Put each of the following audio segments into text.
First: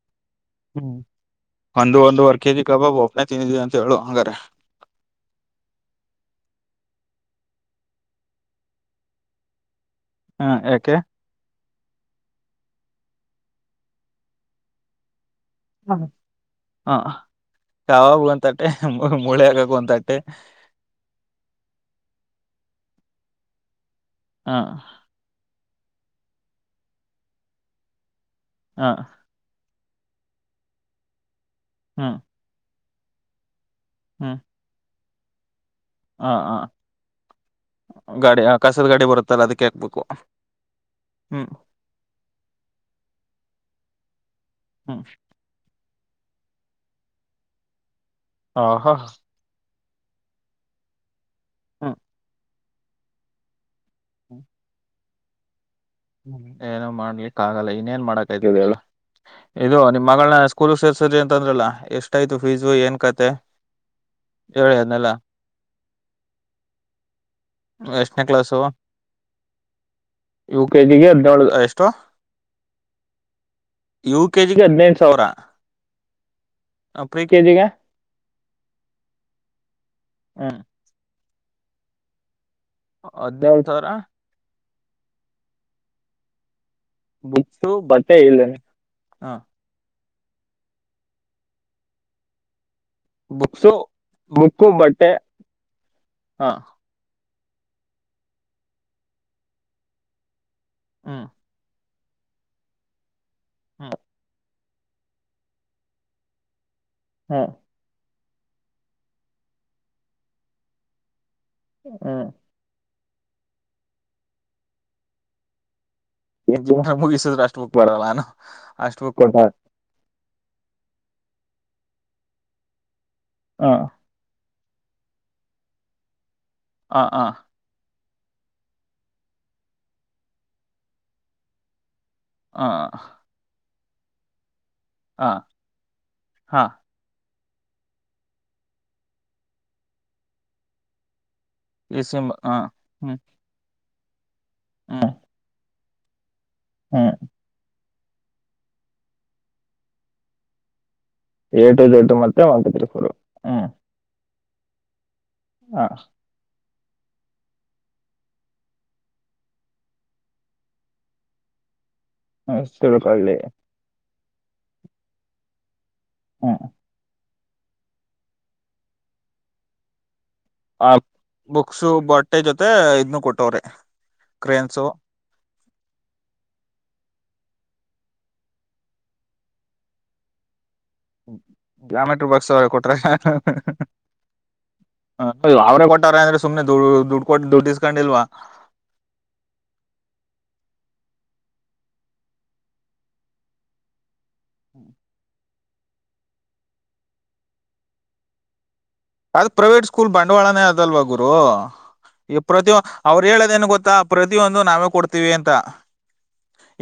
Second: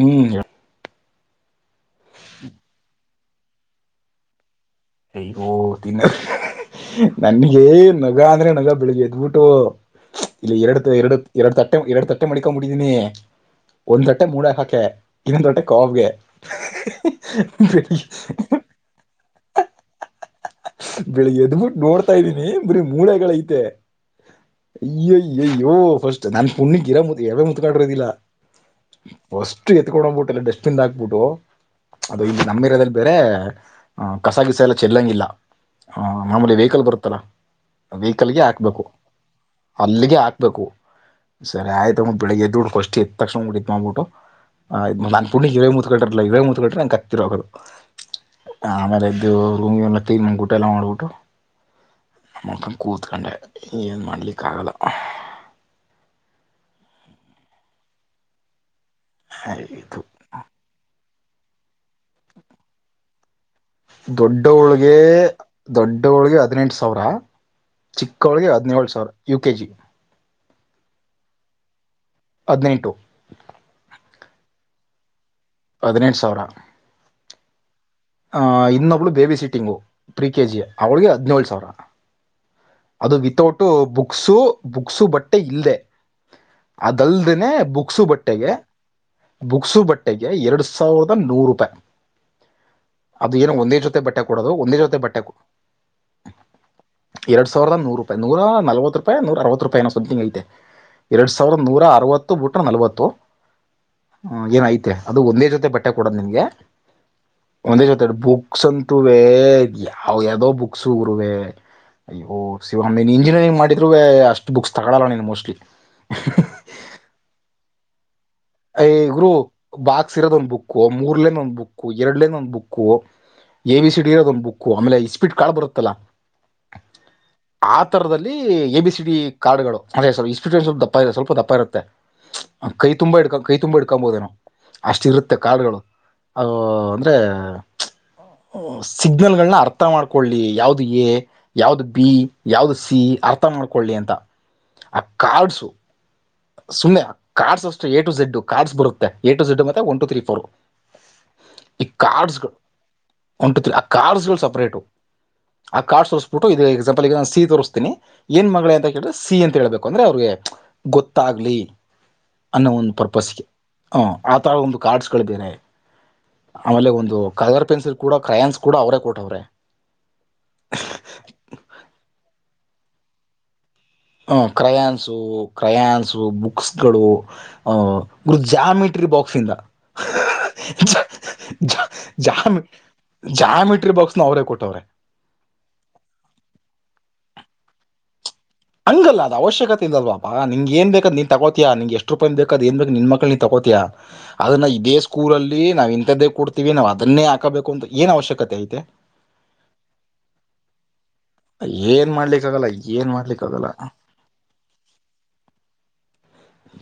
ಹ್ಮ್ ಹ್ಮ್ ಒಂದು ಒಂದು ವರ್ ಕೆ ಜಿ ಕಬಬು [inaudible] ಅಂತ ಹೇಳು ಹಂಗಾರೆ ಅಯ್ಯೋ ತಿನ್ನ ನನ್ಗೆ ನಗ ಅಂದ್ರೆ ನಗ ಬೆಳಿಗ್ಗೆ ಎದ್ಬಿಟ್ಟು ಹಾ ಇಲ್ಲ ಎರಡು ಯಾಕೆ ಎರಡು ಎರಡು ತಕ್ಕ ತಟ್ಟೆ ಎರಡ್ ತಟ್ಟೆ ಮಡಕೊಂಬಡಿದೀನಿ ಒಂದ್ ತಟ್ಟೆ ಮೂಡಾಗ ಹಾಕೆ ಇನ್ನ ಲೋಟ ಕಪಗೆ ಹ ಒಂದ್ಟ್ಟೆ ಬೆಳಿಗ್ಗೆ ಎದ್ಬಿಟ್ಟು ನೋಡ್ತಾ ಇದ್ದೀನಿ ಬರೀ ಮೂಳೆಗಳೈತೆ ಹ ಇ [unintelligible] ಯೋ ಫಸ್ಟ್ ನನ್ ಪುಣ್ಣಿಗಿರಾ ಯಾವೇ ಮುತ್ಕಾಡಿರೋದಿಲ್ಲ ಹಾ ಎತ್ಕೊಂಡೋಗ್ಬಿಟ್ಟಲ್ಲ ಡಟ್ಬಿನ್ ಹಾಕ್ಬಿಟ್ಟು ಹ್ಮ್ ಅದು ಇ ನಮ್ಮಿರೋದ ಬೇರೇ ಹ ಹ್ಮ್ ಕಸಗಿಸ ಎಲ್ಲ ಚೆಲ್ಲಂಗಿಲ್ಲ ಹಾಂ ಹ ಹ ಆಮಲೆ ವೆಯಹಿಕಲ್ ಬರುತ್ತಲ್ಲ ಗಾಡಿ ವೆಹಿಕಲ್ಗೆ ಹಾಕ್ಬೇಕು ಕಸದ ಗಾಡಿ ಬರುತ್ತಲ್ಲ ಅದಕ್ಕೆ ಹಾಕ್ಬೇಕು ಅಲ್ಲಿಗೆ ಹಾಕ್ಬೇಕು ಹ್ಮ್ ಸರಿ ಆಯ್ತು ಬೆಳಿಗ್ಗೆ ಎದ್ದ ದುಡ್ಕೋಷ್ಟ ಇತ್ತು ತಕ್ಷಣ ಬಿಟ್ಟಿತ್ ಮಾ್ಬಿಟ್ಟು ಆಯ್ ಹ್ಮ್ [unintelligible] ತ್ಕಟರಲಲ್ಲ ಇವ ಮುತ್ಕಟ್ರ ನಂಗೆ ಕತ್ತಿರೋಗೋದು ಆಹಾ ಆಮೇಲೆದು ರಿ ಒ ್ ಗಊಟ ಎಲ್ಲ ಮಾಡ್ಬಿಟ್ಟು ಹ್ಮ್ ಮುಖನ್ ಕೂತಕೊಂಡ ಏನು ಮಾಡ್ಲಿಕ್ಕಾಗಲ್ಲ ಹ್ಮ್ ಏನೋ ಮಾಡ್ಲಿಕ್ ಆಗಲ್ಲ ಇನ್ೇನ್ ಮಾಡಕೈತಲ್ಲ ಇದು ನಿಮ್ಮ್ ಮಗಳನ್ನ ಸ್ಕೂಲ್ ಸೇರ್ ಸ್ ಸರಿ ಅಂತ ಅಂದ್ರಲ್ಲ ಎಷ್ಟ ಆಯ್ತು ಫೀಸ್ ಏನ್ ಕತೆ ಹೇಳಿ ದೊಡ್ಡವಳಿಗೆ ಅದ್ನೆಲ್ಲ ದೊಡ್ಡವಳಗೆ ಹದಿನೆಂಟು ಸಾವಿರ ಎಷ್ಟನೇ ಚಿಕ್ಕವಳಗೆ ಹದಿನೇಳು ಸಾವಿರ ಯು ಕೆ ಜಿ. ಇವ. ಕೆ ಜಿಗೆ ಹದಿನೇಳು ಎಷ್ಟು. ಹದಿನೆಂಟು. ಯು ಕೆಜಿಗೆ ಹದಿನೈಂದು ಸಾವಿರ. ಹದಿನೆಟು ಸಾವಿರಾ.. ಕೆಜಿಗ. ಆ ಇನ್ನೊಬ್ಳು ಬೇಬಿ ಸೀಟಿಂಗೋ. ಪ್ರಿ ಹ್ಮ್ ಕೆಜಿ ಅವಳಿಗೆ ಹದಿನೇಳು. ತೋರ. ಅದು ವಿತೌಟ ಹದ್ನೇಳು ಸಾವಿರ ಬುಕ್ಸು.. ಬುಕ್ಸು ಬಟ್ಟೆ ಇಲ್ಲದೆ.. ಅದಲ್ದನೆ ಬುಕ್ಸು ಬಟ್ಟೆ ಬಟ್ಟೆಗೆ ಇಲ್ಲೇನೆ ಹಾ ಬುಕ್ಸು ಬಟ್ಟೆ. ಗೆ ಎರಡು ಸಾವಿರದ ನೂರು ರೂಪಾಯಿ ಅದು ಏನೋ ಬುಕ್ಸು ಒಂದೇ ಜೊತೆ ಬಟ್ಟೆ ಕೊೂಡೋದು ಒಂದೇ ಜೊತೆ ಬಟ್ಟೆ. ಹಾ ಎರಡ್ಾವಿರದ ನೂರುೂಪಾಯ ನೂರ ನಲ್ವತ್ತು ರೂಪಿ ನೂ ಅರವ ರೂಪಾಯಿನೋ ಸಂ ಸಿಂಗ್ ಐತೆ. ಹ್ಮ್ ಎರಡ್ ಸಾವಿರದ ನೂರ. ಅರವತ್ತು ಬಿುಟ್ರ ನಲವತ್ತು. ಹ್ಮ್ ಹ ಏನಾಯ್ತು. ಮ ಅದು ಒಂದೇ ಜೊತೆ ಬಟ್ಟೆ ಕೊಡದು ನಿಂಗೆ. ಹಾ. ಒಂದೇ ಜೊತೆ ಬುಕ್ಸ್ ಅಂತುವೇ ಯಾವ ಯಾವ್ದೋ ಬುಕ್ಸ್ ಹಗರುವೆ. ಹ್ಮ್ ಶ. ಆಮ ನೀನು ಇಂಜಿನಿಯರಿಂಗ್ ಮಾಡಿದ್ೂ ಅಷ್ಟು ಬುಕ್ಸ್ ತಗಳಲ್ಲ ನೀನು ಮೋಸ್ಟ್ಲಿ. ಎ ಮುಗಿಸಿದ ರಷ್ಟ ಮು.. ಬರಲ್ಲ. ಐ ಅಷ್ಟು ಬುಕ್ ಗುರು ಕೊಟ್ಟ ಬಾಕ್ಸ್ ಇರೋದ ಒಂದ್ ಬುಕ್. ಮೂರ್ಲನ್ ಒಂದ್ ಬುಕ್ಕು ಎರಡೂಲೈನ್ ಒಂದ್ ಬುಕ್ಕು. ಹಾ ಎ ವಿ ಸಿಡಿ ಇರೋದ ಒಂದ್ ಬುಕ್ ಓ ಆಮೇಲೆ ಸ್ಪೀಡ್ ಕಾಳ್ ಬರುತ್ತಲ್ಲಾ. ಹ ಹ. ಅಂತರದಲ್ಲಿ ಎ ಬಿ ಸಿ ಡಿ ಕಾರ್ಡ್ಗಳು ಅದೇ ಇನ್ಸ್ಟಿಟ್ಯೂಟ್ ಸ್ವಲ್ ದಪ್ಪ ಇರುತ್ತೆ ಸ್ವಲ್ಪ ದಪ್ಪ ಇರುತ್ತೆ. ಹಾ ಕೈ ತುಂಬಾ ಇಡ್ಕ. ಕೈ ತುಂಬಾ ಇಡ್ಕಬೋದೇನೋ. ಹಾ ಅಷ್ಟಿರುತ್ತೆ ಕಾರ್ಡ್ಗಳು ಅ ಹಾ ಅಂದ್ರೆ. ಸಿಗ್ನಲ್ಗಳನ್ನ ಅರ್ಥ ಮಾಡ್ಕೊಳ್ಳಿ ಯಾವ್ದು ಏ ಯಾವ್ದ ಈ ಬಿ ಸಿಮ್ ಹಾ ಯಾವ್ದ ಸಿ ಹ್ಮ್ ಅರ್ಥ ಮಾಡ್ ಕೊಳ್ಳಿ ಅಂತ ಆ ಹ್ಮ್ ಕಾರ್ಡ್ಸು ಸುಮ್ಮನೆ ಹ್ಮ್ cards A to Z cards ಬರುತ್ತೆ ಎ ಟು ಜೆಡ್ ಮತ್ತೆ one two three four A to ಈ ಝೆಡ್ಡ್ ಡು ಮತ್ತೆ ಕಾರ್ಡ್ಸ್ಗಳು ಒನ್ ಟು ತ್ರೀ ಫೋರ್ ಹ್ಮ ಪ್ರೇಡು [unintelligible] ಆ ಕಾರ್ಡ್ ಸೋರಿಸ್ಬುಟ್ಟು [unintelligible] ಇದೇಗ್ ಎಕ್ಸಾಂಪಲ್ ಈಗ ನು ಸಿ ತೋರಿಸ್ತೀ ಏನ್ ಮಗಳ ಅಂತ ಕೇಳಿದ್ರೆ ಸಿ ಅಂತ ಹೇಳೇಬೇಕು ಅಂದ್ರೆ ಅವ್ರಿಗೆ ಗೊತ್ ತಾಗಲಿ [unintelligible] ಅನ್ನೋ ಒಂದು ತಿಳ್ಕೊಳ್ಳಿ ಪರ್ಪಸ್ಗೆ ಹಾ ಆ ಥರ ಒಂದು ಕಾರ್ಡ್ಸ್ಗಳು ಬೇರೆ ಹ್ಮ್ ಆಮೇಲೆ ಒಂದು ಕಲರ್ ಪೆನ್ಸಿಲ್ ಕೂಡ ಕ್ರಯನ್ಸ್ ಕೂಡ ಅವರೇ ಕೊಟ್ಟವ್ರೆ ಮತ್ತೆ ಇದುನ್ನು ಕೊಟ್ಟವ್ರೆ ಹ ಕ್ರೇನ್ಸು ಕ್ರಯಾನ್ಸು ಕ್ರಯಾನ್ಸು ಬುಕ್ಸ್ಗಳು ಗರು [unintelligible] ಜ್ಯಾಮಿಟ್ರಿ ಬಾಕ್ಸಿಂದ ಜ್ಯಾಮೆಟ್ರಿ ಬಾಕ್ಸ್ ಜಾಮಿ ಅವ್ರೆ ಕೊಟ್ರ ಜಾಮಿಟ್ರಿ ಬಾಕ್ಸ್ನ ಅವರೇ ಕೊಟ್ಟವ್ರೆ ಅವ್ರೇ ಕೊಟ್ಟಾರ ಅಂದ್ರೆ ಸುಮ್ನೆ ದುಡ್ಡು ದುಡ್ಡು ಕೊಟ್ಟು ದುಡ್ಡಿಸ್ಕೊಂಡಿಲ್ವಾ ಹಂಗಲ್ಲ ಅದ್ ಅವಶ್ಯಕತೆ ಇದಲ್ವಪ ಅಲ್ವ ಪಾಪ ಏನ್ ಬೇಕಾದ ನೀನ್ ತಗೋತಿಯಾ ನಿನ್ಗೆ ಎಷ್ಟು ರೂಪಾಯಿನ್ ಬೇಕ್ ಅದ್ ಏನ್ ಬೇಕೊ ನಿನ್ ಮಕ್ಳ್ಗೆ ನೀನ್ ತಗೋತಿಯಾ ಅದನ್ನ ಇದೇ ಸ್ಕೂಲಲ್ಲಿ ನಾವು ಇಂಥದ್ದೇ ಕೊಡ್ತೀವಿ ನಾವ್ ಅದನ್ನೇ ಹಾಕಬೇಕು ಅಂತ ಏನ್ ಅವಶ್ಯಕತೆ ಇದೆ ಅದ ಪ್ರೈವೇಟ್ ಸ್ಕೂಲ್ ಬಂಡವಾಳಾನೇ ಅದಲ್ವಾ ಗುರ್ [unintelligible] ಏನು ಇದು ಮಾಡ್ಲಿಕ್ಕಾಗಲ್ಲ ಪ್ರತಿ ಏನು ಅವ್ರು ಹೇಳದೇನ್ ಮಾಡ್ಲಿಕ್ಕಾಗಲ್ಲ ಗೊತ್ತಾ ಪ್ರತಿಯೊಂದು ನಾವೇ ಕೊಡ್ತೀವಿ ಅಂತ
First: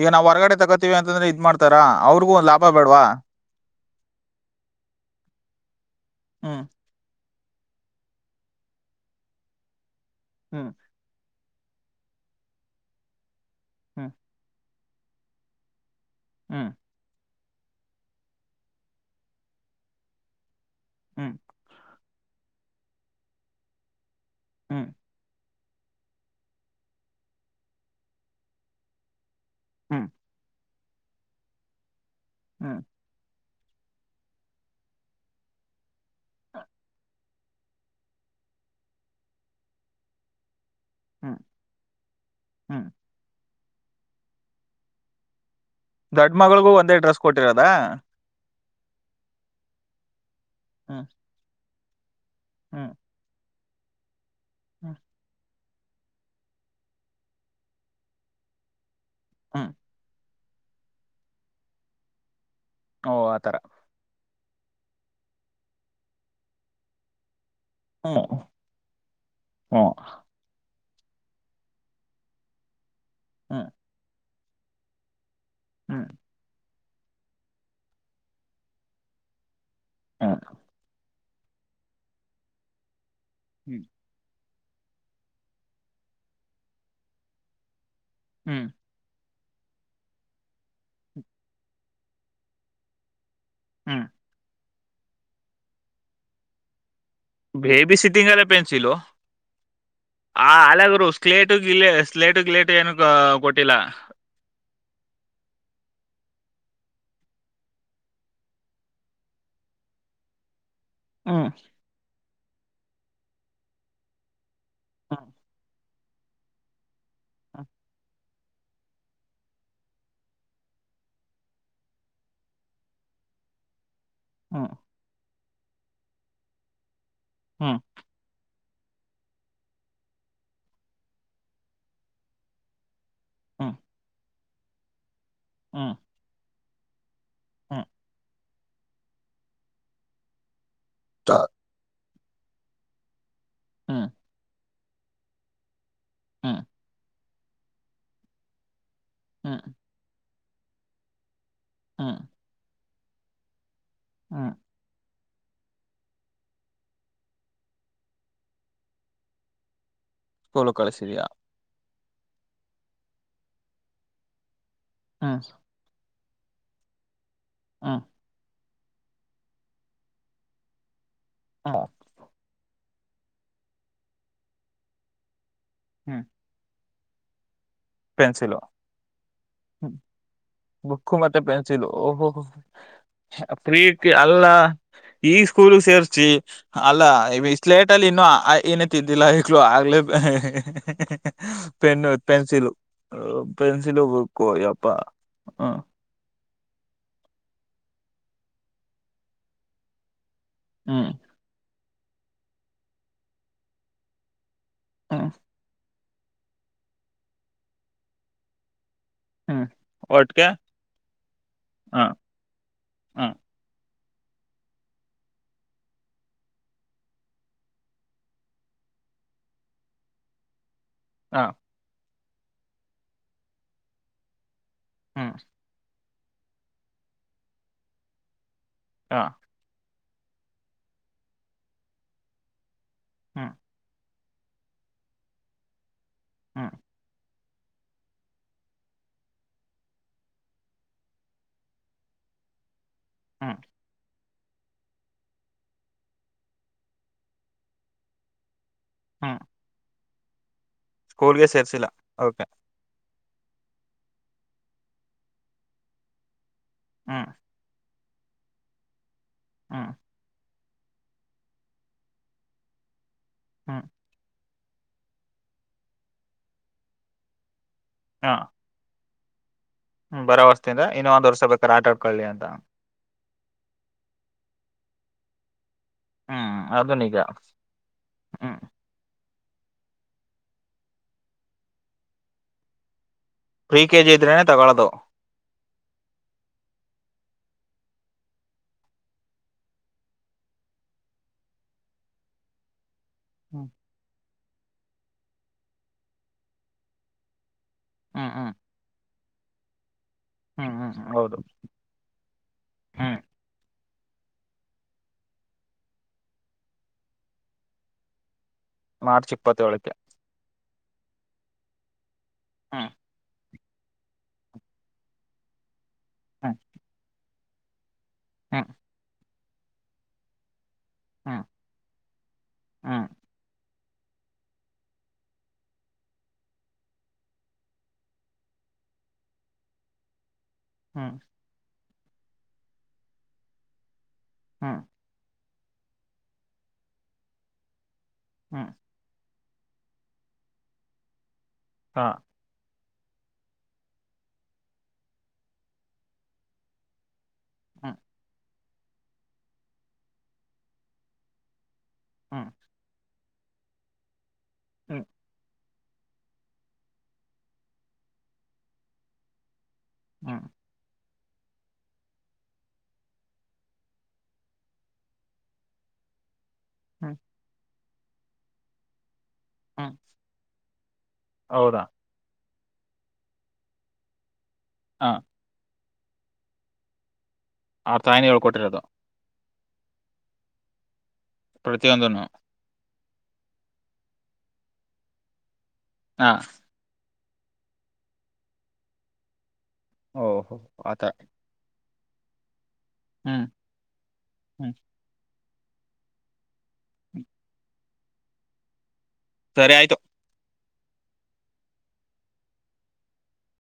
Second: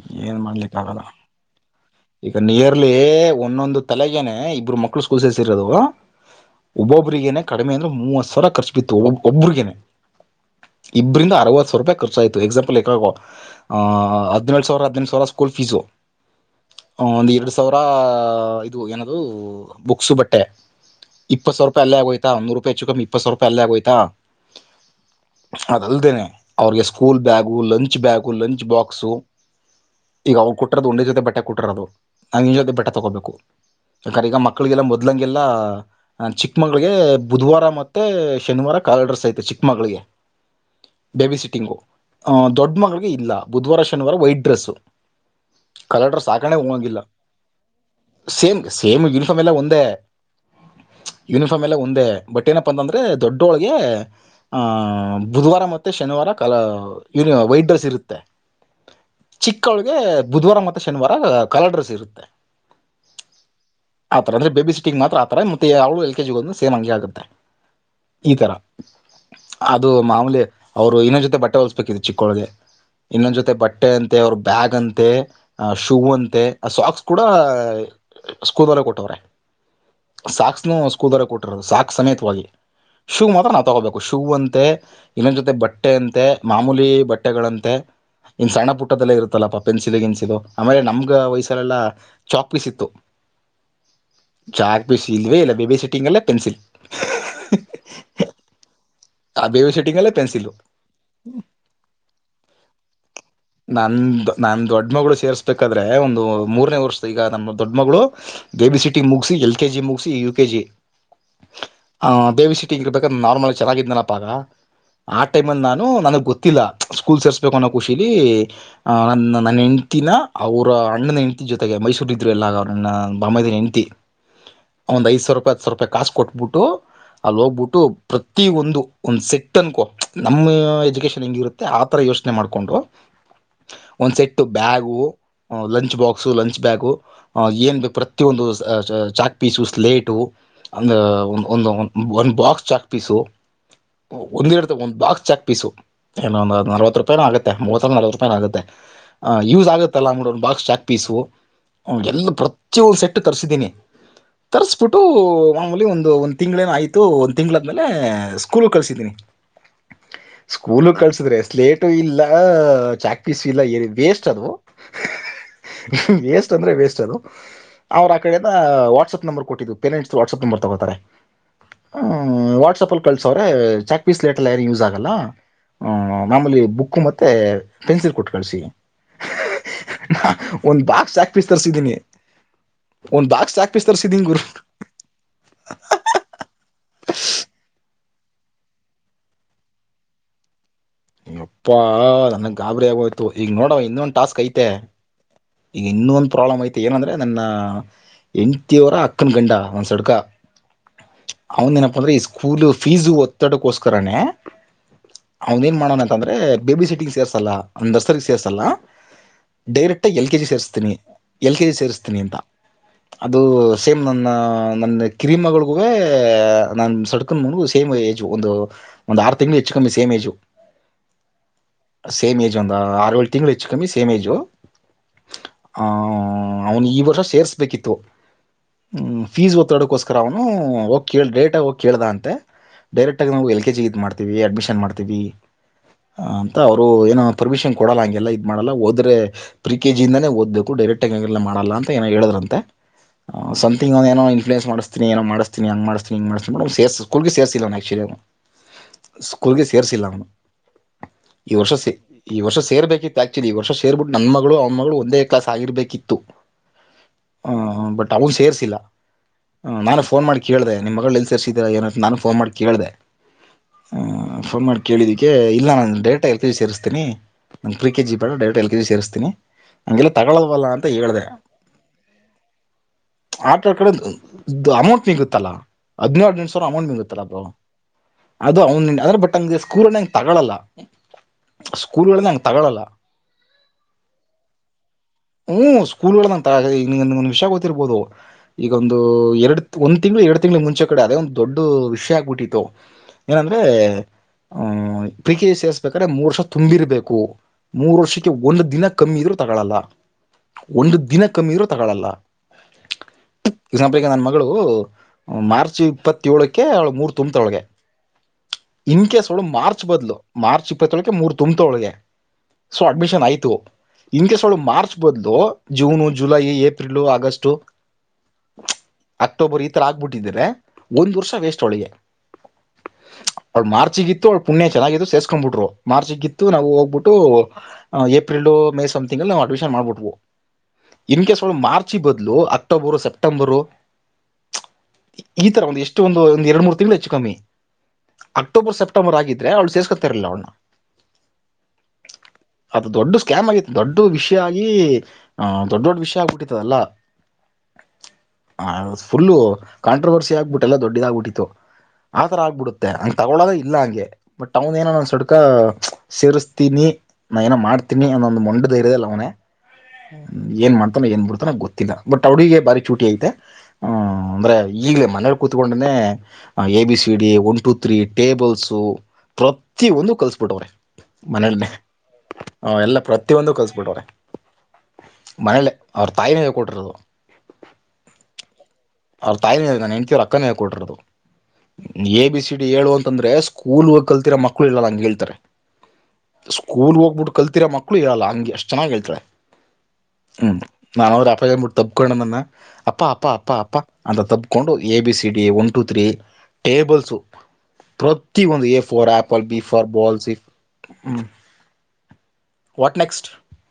ಈಗ ನಾವು ಏನು ಹೊರಗಡೆ ತಗೋತೀವಿ ಮಾಡ್ಲಿಕ್ಕಾಗಲ್ಲ ಅಂತಂದ್ರೆ ಇದ್ ಮಾಡ್ತಾರಾ ಅವ್ರಿಗೂ ಈಗ ಒಂದ್ ಲಾಭ ನಿಯರ್ಲಿ ಬೇಡವಾ ಒಂದೊಂದು ತಲೆಗೇನೆ ಇಬ್ಬರು ಮಕ್ಕಳು ಸ್ಕೂಲ್ ಸೇರಿಸಿರೋದು ಹ್ಮ್ ಒಬ್ಬೊಬ್ರು [unintelligible] ಕಡಿಮೆ ಅಂದ್ರೆ ಮೂವತ್ ಸಾವಿರ ಖರ್ಚ್ ಬಿತ್ತು ಒಬ ಒಬರಿಗೇನೆ ಹ್ಮ್ ಇಬ್ರಂದ [unintelligible] ವತ್ತು ಸಾವರ ರೂಪಾಯ ಖರ್ಚ ಆಯತು ಎಕ್ಸಂಪಲ್ಲ್ ಈಗ ಒ ಹ ಹ್ಮ್ ಹದಿನೇಳು ಸಾವಿರ [unintelligible] ಸಾವಿರ ಸ್ಕೂಲ್ ಫೀಸು ಹ್ಮ ಒಂದ್ ಎರಡು ಸಾವಿರ ಇದು ಏನದು ಬುಕ್ಸು ಬಟ್ಟೆ ಹ್ಮ್ ಇಪ್ಪತ್ ಸಾವಾರೂಪಾಯ್ ಅಲ್ಲೇ ಆಗೊತ್ ತ ಮೂರು ರೂಪಾಯ ಹೆಚ್ಚುಕಮ್ಮಿ ಇಪ್ಪತ್ ಸಾವಾರೂಪಾಯ್ ಅಲ್ಲ ಆಗೋಯ್ತ ಹ್ಮ್ ಅದುಲ್ದೇನೆ ಅವ್ರಿಗೆ school bag lunch bag lunch box. ಹ್ಮ್ ಈಗ ಅವ ಕೊಟ್ಟ. ಒೇ ಜೊತೆ ಬಟ್ಟೆ. ಕುಟರದು. ನಾ್ ನಿಜ ಜೊತೆ ಹ್ಮ್ ಬೆೆ ತೊಗೋಬೇಕು. ಯಾಕ್ರೆ ಈಗ ಮಕ್ಳಿಗೆಲ್ಲ ಮೊದ್ಲಂಗೆಲ್ಲ ಚಿಕ್ಕಮಗಳಳಿಗೆ ಬುಧವಾರ ಮತ್ತೆ ಶನಿವಾರ ಕಾರ್ಡರ್ಸ್ ಐತೆ ಚಿಕ್ಕಮಳಿಗೆ. ಬೇಬಿ ಹ್ಮ್ ಸಿಟಿಂಗು ಅ ದೊಡ್ ಹ್ಮ್ ಮಳಿಗೆ ಇಲ್ಲ. ಬುಧವಾರ ಶನಿವಾರ ವೈಟ್ ಡ್ರೆಸ್ಸು. ಕಲರ್ಡ್ರೆಸ್. ದೊಡ್ಡ ಮಗಳಿಗೂ ಒಂದೇ ಡ್ರೆಸ್ ಕೊಟ್ಟಿರೋದ.. ಸೇಮ್ ಸೇಮ್ ಯೂನಿಫಾರ್ಮ್ ಎಲ್ಲ ಒಂದೇ. ಹ್ಮ್ ಯೂನಿಫಾರ್ಮ್ ಎಲ್ಲ ಹ.. ಒಂದೆ.. ಬಟ್ ಏನಪ್ಪ ಹ್ಮ್ ಅಂದ್ರ ದೊಡ್ಡೊಳಗೆ.. ಹ್ಮ್ [unintelligible] ಬುಧವಾರ ಮತ್ತ. ಮ ಶನಿವಾರ ಕನ ವೈಟ್ ಡ್ರೆಸ್ ಇರುತ್ತೆ. ಹ್ಮ್ ಚಿಕ್ಕೋಳ್ಗೆ. ಬುಧವಾರ ಮತ್ತ.. ಶನಿವಾರ ಕಲಡ್ರೆಸ್ ಇರುತ್ತೆ.. ಓ ಆತರ. ಆತರ ಅಂದೆ ಬೇಬಿ ಸಿಟಿಂಗ ಮಾತ್ರ ಆತರ ಮೆ ಯಾವಳು ಎಲ್ ಕೆಜಿಗ ಸೇ್ ಹಂ ಆಗುತ್ತೆ. ಹ್ಮ್ ಈ ತರ ಅದು ಹ್ಮ್ ಮಾಮೂಲಿ. ಅವ್ರು ಇನ್ನೊ ಜೊತೆ ಬಟ್ಟೆ ಹೊಲಸ್ಬೇಕತ್ತು ಚಿಕ್ಕೊಳಗೆ ಇನ್ನೊಂದ ಜೊತೆ ಹ್ಮ್ ಬಟ್ಟೆ ಅಂತೆ ಅವ್ರರು. ಬ್ಯಾಾಗ ಅಂತೆ. ಹ್ಮ್ ಶುವಂತೆ. ಸಾಕ್ಸ್ ಕೂಡ ಸ್ಕೂದಲ್ಲೇ ಕೊಟ್ಟವ್ರೆ. ಹ್ಮ್ ಸಾಕ್ಸ್ನು ಸ್ಕೂದಾರ ಕೊಟ್ಟ. ಸಾಕು ಸಮೇತವಾಗಿ.. ಶೂ ಮಾತ್ರ ನಾ ಹ್ಮ್ ತಗೋಬೇಕು ಶೂ ಅಂತ. ಇನ್ನೊನ್ ಜೊತೆ ಬಟ್ಟೆ ಅಂತೆ ಮಾಮೂಲಿ ಬಟ್ಟೆಗಳಂತೆ. ಇನ್ ಹ್ಮ್ ಸಣ್ಣ ಪುಟ್ಟದಲ್ಲ ಇರುತ್ತೆ. ತಲಪ ಪೆನ್ಸಿಲ್ ಗೆನ್ಸಿ ಲೋ. ಆಮೇಲೆ ನಮ್ಗ ವಯಸ್ಸಲೆಲ್ಲಾ ಚಾಕ್ಲಿಸಿ ಇತ್ತು. ಹ್ಮ್ ಚಾಕ್ ಪೀಸ್ ಇಲ್ ಇಲ್ಲ ಬೇಬಿ ಸಿಟ್ಟಿಂಗಲ್ ಅಲ್ಲ ಪೆನ್ಸಲ್ ಬೇಬಿ ಸಿಟಿಂಗ್ ಅಲ್ಲ ಪೆನ್ಸಿಲ್ ಆ ಬೇಬಿ ಸಿಟ್ಟಿಂಗ್ ಅಲ್ಲೇ ಪೆನ್ಸಿಲ್ ಆ ಅಲಗರು ಸ್ಲೇಟು ಗಲ ಸ್ಲೇಟು ಗ್ಲೇಟು ಏನು ಕೊಟ್ಟಿಲ್ಲ ನನ್ ನನ್ ದೊಡ್ಡ ಮಗಳು ಸೇರ್ಸ್ಬೇಕಾದ್ರೆ ಒಂದು ಮೂರನೇ ವರ್ಷದ ಈಗ ನಮ್ಮ ದೊಡ್ಡ ಮಗಳು ಬೇಬಿ ಸಿಟಿ ಮುಗಿಸಿ ಎಲ್ ಕೆಜಿ ಮುಗಿಸಿ ಯು ಕೆಜಿ ಹ್ಮ್ ಬೇಬಿ ಸಿಟಿಂಗ ಇಬೇಕ್ರ ನಾರ್ಮಲ್ ಚೆನ್ನಾಗಿದ್ನಲ್ಲ ಪಾ ಪಾರಾ ಆ ಹ್ಮ್ ಟೈಮೆಲ್ ನಾನ್ ಹೂ ನಗ್ ಗೊತ್ತಿಲ್ಲ ಸ್ಕೂಲ್ ಸೇರ್ಸ್ಬೇಕು ಅನ್ನೋ ಖುಷಿಲಿ ಅ ನನ್ನ ನನ್ನ ಹೆಂಡತಿನ ಅವರ ಅಣ್ಣನ ಹೆಂಡತಿ ಜೊತೆಗೆ ಮೈಸೂರ್ ಇದ್ರು ಎಲ್ಲ ನನ್ನ ಬೊಮ್ಮಾಯದ ಹೆಂಡ್ತಿ ಹ್ಮ್ ಒಂದ್ ಐದುಸಾವಿ ರೂಪಾಯಿ ರೂಪಾಯಿ ಕಾಸು ಕೊಟ್ಬಿಟ್ಟು ಅಲ್ಲಿ ಹ್ಮ್ ಹೋಗ್ಬಿಟ್ಟು ಪ್ರತಿ ಒಂದು ಒಂದ್ ಸೆಟ್ ಅನ್ಕೋ ನಮ್ಮ ಎಜುಕೇಶನ್ ಹೆಂಗಿರುತ್ತೆ ಆತರ ಯೋಚನೆ ಮಾಡ್ಕೊಂಡು ಹ್ಮ್ ಹ್ಮ್ ಒಂದು ಸೆಟ್ ಬ್ಯಾಗು ಹ್ಮ್ ಲಂಚ್ ಬಾಕ್ಸ್ ಲಂಚ್ ಬ್ಯಾಗು ಹ ಏನ್ ಹ್ಮ್ ಪ್ರತಿಯೊಂದು ಚಾಕ್ ಪೀಸು ಸ್ಲೇಟು ಅಂದು ಒಂದು ಒಂದು ಒನ್ ಬಾಕ್ಸ್ ಚಾಕ್ ಪೀಸು ಒಂದ್ ಇಡ್ತ ಒಂದು ಬಾಕ್ಸ್ ಚಾಕ್ ಪೀಸು ಹ್ಮ್ ಇನ್ನೊಂದಂದು ನರವತ್ತು ರೂಪಾಯ ಆಗೆ ಮೂರು ನಲ್ವ ರೂಪಾಯಿನ ಆಗುತ್ತೆ ಆ ಹ್ಮ್ ಯೂಸ್ ಆಗತ್ತಲ್ಲನ್ಡ ಒನ್ ಬಾಕ್ಸ್ ಾಕ್ ಪೀಸ ಅವಗೆ ಹ್ಮ್ ಎಲ್ಲ ಚಿಲ್ ಸೆಟ್ಟ ತರಿಸಿದ್ದೀನಿ ಹ್ಮ್ ತ ಸ್ಫುಟು ಮಾಮೂಲಿ ಒಂದು ಒಂದ್ ತಿಂ್ೇನ ಆಯ್ತು ಒಂದ್ ತಿಂಗಳಾದ್ಮೇಲೆ ಸ್ಕೂಲ್ ಕಳಸಿದ್ದೀನಿ ಸ್ಕೂಲು ಕಳ್ಸಿದ್ರೆ ಎಸ್ಲೇಟ್ ು ಇಲ್ಲ ಚಾಕ್ ಪೀಸ್ ಇಲ್ಲ ಏ ವೇಸ್ಟ್ ಅದು ಹಾ ವೇಸ್ಟ್ ಅಂದ್ರೆ ವೇಸ್ಟ್ ಅದು ಅವ್ರ ಆ ಕಡೆದ. ವಾಟ್ಸಆಪ್ ನಂಬರ್ ಕೊಟ್ಟಿದ್ದು ಪೇನೆಂಟ್ಸ್ ವಾಟ್ಆಪ್ ನಂಬ ತಗೋತಾರೆ. ಹ್ಮ್ ಹ್ಮ ವಾಟ್ಸಪ್ಲ್ಲಿ. ಕಲ್ ಸ. ಚಾಕ್ ಪೀಸ್ ಲೇಟರ್ಲ್ಲ ಯಾರು ಯೂಸ್ ಆಗಲ್ಲ. ಹ್ಮ ಹ್ಮ್ ನಮ್ಮಲ್ಲಿ ಬುಕ್. ಹಕ್ಕ ಮತ್ತೆ. ಪೆನ್ಸಿಲ್ ಕೊಟ್ಟು ಪೆನ್ಸಿಲು ಕಳಿಸಿ ಒಂದು ಬಾಕ್ಸ್ ಬುಕ್ ಚಾಕ್ ಮತ್ತೆ ಪೀಸ್ ಪೆನ್ಸಿಲು ತರಿಸಿದ್ದೀನಿ ಓಹೋಹ ಒಂದು ಬಾಕ್ಸ್ ಚಾಕ್ ಪ್ರೀ ಪೀಸ್ ತರಿಸಿದ್ದೀನಿ ಗುರು ಅಲ್ಲ ಈ ಸ್ಕೂಲ್ ಸೇರ್ಚಿ ಅಲ್ಲಲೇ. ಟಲ್ಲಿ ಇನ್ನು ಆ ಏನ ತಿದ್ದಿಲ್ಲ ಈಗ್ಲ ಆಗ್ಲೇ. Pen pencil. ಹೋಯ್ತು ಈಗ ನೋಡವ ಇನ್ನೊಂದು್ ಟಾಸ್ಕ್ ಐತೆ. ಹ್ಮ್ ಈಗ ಇನ್ನು ಒಂದು. ಪ್ರಾಬ್ಲಮ್ ಐತೆ ಏನಂದ್ರೆ ನನ್ನ ಎಂಟವರ ಅಕ್ಕನ ಗಂಡ ಒಂದ್ ಸಡ್ಕ. ಹ್ಮ್ ಅವನ್ಿನಪ್ಪ. ಅಂದ್ರೆ ಈ ಸ್ಕೂಲ್ ಫೀಸು ಒತ್ತಡಕೋಸ್ಕರನೇ. ಹ್ಮ್ ಅವನ್ ಏನ್ ಮಾಡೋಣಂತ. ಅಂದ್ರೆ ಬೇಬಿ ಸಿಟಿಗೆ ಸೇರ್ಸಲ್ಲ ಒಂದ ದರ್ಸರ್ರಿಗೆ ಸೇರ್ಸಲ್ಲ. ಹ್ಮ್ ಡೇರ್. ಎಲ್ ಕೆ ಒಟ್ಗೆ ಜಿ ಸೇರಿಸ್ತೀನಿ ಎಲ್ ಕೆ ಜಿ ಹ ಸೇರಿಸ್ತೀನಿ ಅಂತ ಹ್ಮ್ ಅದು. ಸೇಮ್ ನನ್ನ ನನ್ನ ಕರಿಮಗಳಿಗೂ ನಾನ ಸಡ್ಕೊಂಡನಗು ಸೇಮ್ ಏಜು ಒಂದು ಒಂದು ಆರು ತಿಂಗಳು ಹೆಚ್ಚು ಕಮ್ಮಿ ಸೇಮ್ ಏಜು. ಹಾ. ಸೇಮ್ ಏಜ್ ಒಂದ ಆರುಏೇಳು ತಿಂಗಳು ಹೆಚ್ಚು ಕಮ್ಮಿ ಸೇಮ್ಏಜು. ಹ್ಮ. ಹ ಅವ್ನು ಈ ವರ್ಷ ಸೇರ್ಸ್ಬೇಕಿತ್ತು. ಹ ಹ್ಮ್ ಫಸ್ ಒತ್ತಡೋಕೋಸ. ಅವನು ಹೋಗಿ ಕೇಳ ಡೇಟ್ಗ ಹೋಗಿ ಕೇಳ್ದ ಅಂತೆ. ಡರೆಕ್ಟಾಗಿ ನಾ ಹ್ಮ್ ಎಲ್ ಕೆಜಿ ಇದ್ ಮಾಡ. ಅಡ್ಮಿಷನ್ ಮಾಡ್ತೀವಿ. ಹ ಅಂತ ಹ್ಮ್ ಅವರು ಏನ. ಪರ್ಮಿಷನ್ ಕೊಡಲ್ಲ ಹಂಗೆಲ್ಲ ಇದು ಮಾಡಲ್ಲ ಹೋದ್ರೆ. ಪ್ರಿ ಕೆ ಜಿಯಿಂದಾನೇ ಓದಬೇಕು ಡೈರೆಕ್ಟಾಗಿ ಹ ಹಾಗಗೆಲ್ಲ ಮಾಡಲ್ಲ ಅಂತ ಏನ ಹೇಳಿದ್ರಂತೆ. ಹ್ಮ್ ಸ್ಂತಿಂಗ್ ಒಂದ ಏನೋ ಇ. ನ್ಸ್ ಮಾಡ್ತೀನಏನ ಮಾಡಿಸ್ೀನ ಹಂಗ ಮಾಡ್ತನಿಂಗ ಮಾಡ್ತನಿ ನ ಸೇ ಸ್ಕೂಲ್ಗೆೇರಿಸಿಲ್ಲ ನು ಆಕ್ಚುಲಿ. ಹ್ಮ್ ಸ್ಕೂಲ್ಗೆ ಸೇರ್ರಿಸಿಲ್ಲ ಅವನು. ಸ್ಕೂಲ್ಗೆ ಈ ವರ್ಷ ಸೇರ್ಸಿಲ್ಲ ಸ ಈ ಓಕೆ ವರ್ಷ ಸೇರ್ಬೇಕಿತ್ತು ಈ ವರ್ಷ ಸೇರಿಬಿಟ್ಟು ನನ್ಮ ಅ ಮಗಳು ಒಂದೇ ಕ್ಲಾಸ್ ಆಗಿರ್ಬೇಕಿತ್ತು ಹ್ಮ್ ಹಾ ಹಾ ಬಟ ಅವ ಸೇರ್ರಿಸಿಲ್ಲ ಹ್ಮ್ ನಾಳೆ ಫೋನ್ ಮಾಡ ಕೇಳಿದೆೆ ನಿಮ್ಮ ಮಗಳು ಎಲ್ಲಿ ಸರಿಸಿದೀರ ಏನಂತ ನಾನು ಫೋನ್ ಮಾಡಿ ಕೇಳ್ದೆ ಹ್ಮ್ ಹ ಫೋನ್ ಮಾಡಿ ಕೇಳಿದ್ದಕ್ಕೆ ಇಲ್ಲ ನಾನು ಡೇಟಾಗಿ ಹೆವಿ ಸೇರಿಸ್ತೀನಿ ನನ್ ತ್ರಿ ಕೆಜಿ ಹ ತಗೊಂಡ ಎಲ್ ಕೆಜಿ ಸೇರಿಸತನಿ ಹ್ಮ್ ಬರೋ ವಸ್ತಿಂದ್ರ ಇನ್ನು ಒಂದ್ ವರ್ಷ ಬೇಕಾದ್ರೆ ಆಟ ಆಡ್ಕೊಳ್ಳಿ ಅಂತ [unintelligible] ಕಡೆ ಅಮೌಂಟ್ ನಿಗತ್ತಲ್ಲಾ ಹದ್ನೇಳು ನಿ ಹ್ಮ್ ಸಾವಿರ ಅಮೌಂಟ್ ಅದು ನಿಜ ನಿತ್ತಲ್ಲ ಬೋ ಹ್ಮ್ ಅದು ಬ ನಿಂಗ ಸ್ಕೂಲ್ ಹೆಂಗೆ ತಗೊಳ್ಳಲ್ಲ ಸ್ಕೂಲ್ಗಳನೆ ಹೆಂ ತಗೊಳ್ಳಲ್ಲ ಪ್ರೀ ಕೆಜಿ ಇದ್ರೇನೆ ತಗೊಳೋದು ಹ್ಮ ಸ್ಕೂಲೋಡ ತ ವಿಷಯ ಗೊತ್ತಿರ್ಬೋದು ಈಗೊಂದು ಎರಡ್ ಒಂದ್ ತಿಂಗಳು ಎರಡು ತಿಂಗಳ ಮುಂಚೆ ಕಡೆ ಅದೇ ಒಂದಂದು ದೊಡ್ಡ ವಿಷಯ ಆಗ್ಬಿಟ್ಟಿತ್ತು ಏನಂದ್ರೆ ಹ್ಮ್ ಹ್ಮ್ ಪ್ರೀಕಸೇರ್ಬೇಕಾದ್ರೆ ಮೂರ್ ವರ್ಷ ತುಂಬಿರ್ಬೇಕು ಮೂರು ವರ್ಷಕ್ಕೆ ಹ್ಮ್ ಹ್ಮ್ ಒಂದು ದಿನಕ್ಕೆ ಕಮ್ಮಿದ್ರು ತಗೊಳ್ಳಲ್ಲ ಹ್ಮ್ ಹ್ಮ್ ಒಂದು ದಿನ ಹೌದು ಕಮ್ಮಿರು ತಗಳಲ್ಲ ಹ್ಮ್ ಎಕ್ಸಾಂಪಲಿಗೆ ನನ್ನ ಮಗಳು ಮಾರ್ಚ್ ಇಪ್ಪತ್ತೇಳಕ್ಕೆ ಅವಳು ಮೂರು ತುಂಬತ್ತೊಳಗೆ ಇನ್ಕೇಸ್ ಮಾರ್ಚ್ ಒಲಾ ಮಾರ್ಚ್ ಇಪ್ಪತ್ತೇಳಕ್ಕೆ ಬದಲ ಮಾರ್ಚ್ ಇಪ್ಪತ್ತೊಳಗೆ ಮೂರು ತುಂಬತೊಳಗೆ ಸೊ ಹ್ಮ್ ಅಡ್ಮಿಷನ್ ಆಯ್ತು ಇನ್ ಕೆಸಗಳು ಮಾರ್ಚ್ ಬದಲು June July April August to ಹ್ಮ ಅಕ್ಟೋಬರ್ ಈ ಥರ ಆಗ್ಬಿಟ್ಟಿದ್ದಿರೆ ಒಂದು ವರ್ಷ ಹ್ಮ್ ವೇಸ್ಟ್ ಅವಳಿಗೆ ಹ್ಮ್ ಅವಳು ಮಾರ್ಚ್ ಮಾರ್ಚ್ಗಿತ್ತು ಪುಣ್ಯ ಚೆನ್ನಾಗು ಸೇರ್ಸ್ಕೊಂಡ್ಬಿಟ್ರು ಮಾರ್ಚ್ಗಿತ್ತು ನಾವು ಹೋಗ್ಬಿಟ್ಟು ಏಪ್ರಿಲ್ ಮೇ ಸಂಥಿಂಗ್ಗಲ್ಲಿ ನಾವು ಅಡ್ಮಿಷನ್ ಮಾಡ್ಬಿಟ್ಬವು ಹ್ಮ್ ಇನ್ಕೇಸ್ ಒ ಮಾರ್ಚ್ ಬಲ ಅಕ್ಟೋಬರ್ ಸೆಪ್ಟೆಂಬರ್. ಹ್ಮ. ಈ ತರ ಒಂದ್ ಎಷ್ಟು ಒಂದು ಒಂದ ಎರಡು ಮೂರು ತಿಂಗಳು ಹೆಚ್ಚು ಕಮ್ಮಿ. ಹ್ಮ್ ಅಕ್ಟೋಬರ್ ಸೆಪ್ಟೆಂಬರ್ ಆಗಿತ್ತು. ಇದ್ರೆ ಅವಳು ಸೇಸ್ಕೊತಾರಲ್ಲ ಅವಣ್ಣ. ಹ ಅದು ದೊಡ್ಡ ಸ್ಕಾಮ ಆಗತ್ತು. ದೊಡ್ಡ ವಿಷಯ ಆಗಿ ಆಹ ದೊಡ್ಡ ದೊಡ್ಡ ವಿಷಯ ಆಗ್ಿಬಿಟ್ಟಿತದಲ್ಲ. ಹ್ಮ. ಹ ಫುಲ್ಲು ಕಾಂಟ್ರವರ್ಸಿ ಆಗ್ಬಿಟ್ಟಲ್ಲ ದೊಡ್ಡದಾಗಬಿಟ್ಟಿತ್ತು. ಆಥರ ಹ್ಮ್ ಆಗ್ಬಿಡುತ್ತೆ. ತಗೊಳ್ಳಳೋದ ಇಲ್ಲ ಹಂಗೆ. ಬಟ್ ಅವದ ಏನ ಅನ್ಸುಡ್ಕ. ಸೇರಿಸ್ತೀನಿ ನಾ ಏನೋ ಮಾಡ್ತೀನಿ ಅನ್ನೊಂದು ಮಂಡೆ. ಧರದಲ್ಲ ಅವನನೆ. ಹ್ಮ ಹ್ಮ್ ಏನ್ ಮಾಡ್ತಾನ ಏನ್ ಬಿಡ. ಗೊತ್ತಿಲ್ಲ ಬಟ್ ಅವಡಿಗೆ ಬಾರಿ ಚೂಟಿ ಐತೆ ಆ್ ಅಂದ್ರೆ ಈಗ್ಲೇ ಮನೇಲಿ ಕೂತ್ಕೊಂಡೆ. ಎ ಬಿ ಹ್ಮ್ ಹ್ಮ್ C D one two. Three tables. ಪ್ರತಿಿಯ ಹ್ಮ್ ಒಂದು ಕಲ್ಸ್ಬಿಟ್ಟವ್ರೆ ಮನನೆೇ. ಹೌದಾ ಹ ಎಲ್ಲ ಪ್ರ. ಪ್ರೊಂದು ಕಲ್ಸ್ಬಿಟವ್ರೆ.. ಹ ಮನಲೆ. ಅವ್ರ ತಾಯಿನಾಗ ಕೊಟ್ಟಿರದು. ಆರ್ಥಾಯನಿ ಉಳ್ಕೊಟ್ಟಿರದು. ಅವ್ರ ತಾಯಿನೇಗ ನೆಂತೀ್ ಅಕ್ಕನೇ ಕೊಟ್ಟರೋದು. ಎ ಪ್ರತಿಯೊಂದನು ಬಿ ಸಿ ಡಿ ಹೇಳುವಂತ. ಅಂತಂದ್ರೆ ಸ್ಕೂಲ್ ಹೋಗಿ ಕಲ್ತಿರ ಮಕ್ಕಳು ಇಲ್ಲ ಹಂ ಹೇಳ್ತಾರೆ. ಹಾ ಸ್ಕೂಲ್ ಹೋಗ್ಬಿಟ್ಟ. ಕಲ್ತಿರ ಮ. ಕುಕ್ಕಳ ಇರಲ್ಲಂಗೆಷ್ಟ ಚನ್ನಾಗಿ ಹೇಳ್ತಾರೆ. ಓಹೋ ಹ್ಮ್ ನಾನ ಆತರ ಅವರು ಅಪಬಟ್ಟ. ತಬ್ಕಣ ಅನ್ನ. ಅಪ್ಪ ಅಪ್ಪ ಹ್ಮ್ ಅಪ್ಪ ಅಪ್ಪಾ ಅಂತ ತಬ್ಕೊಂಡು ಹ್ಮ್ A B C. One two three tables ಪ್ರತಿ ಒಂದು ಎಫ್. ಫಾರ್ ಆಪಲ್ ಸರಿ ಆಯ್ತು. ಬಿೀಫಫಾರ್ ಬಲ್ ಸಿಫ್ ಹ್ಮ. What next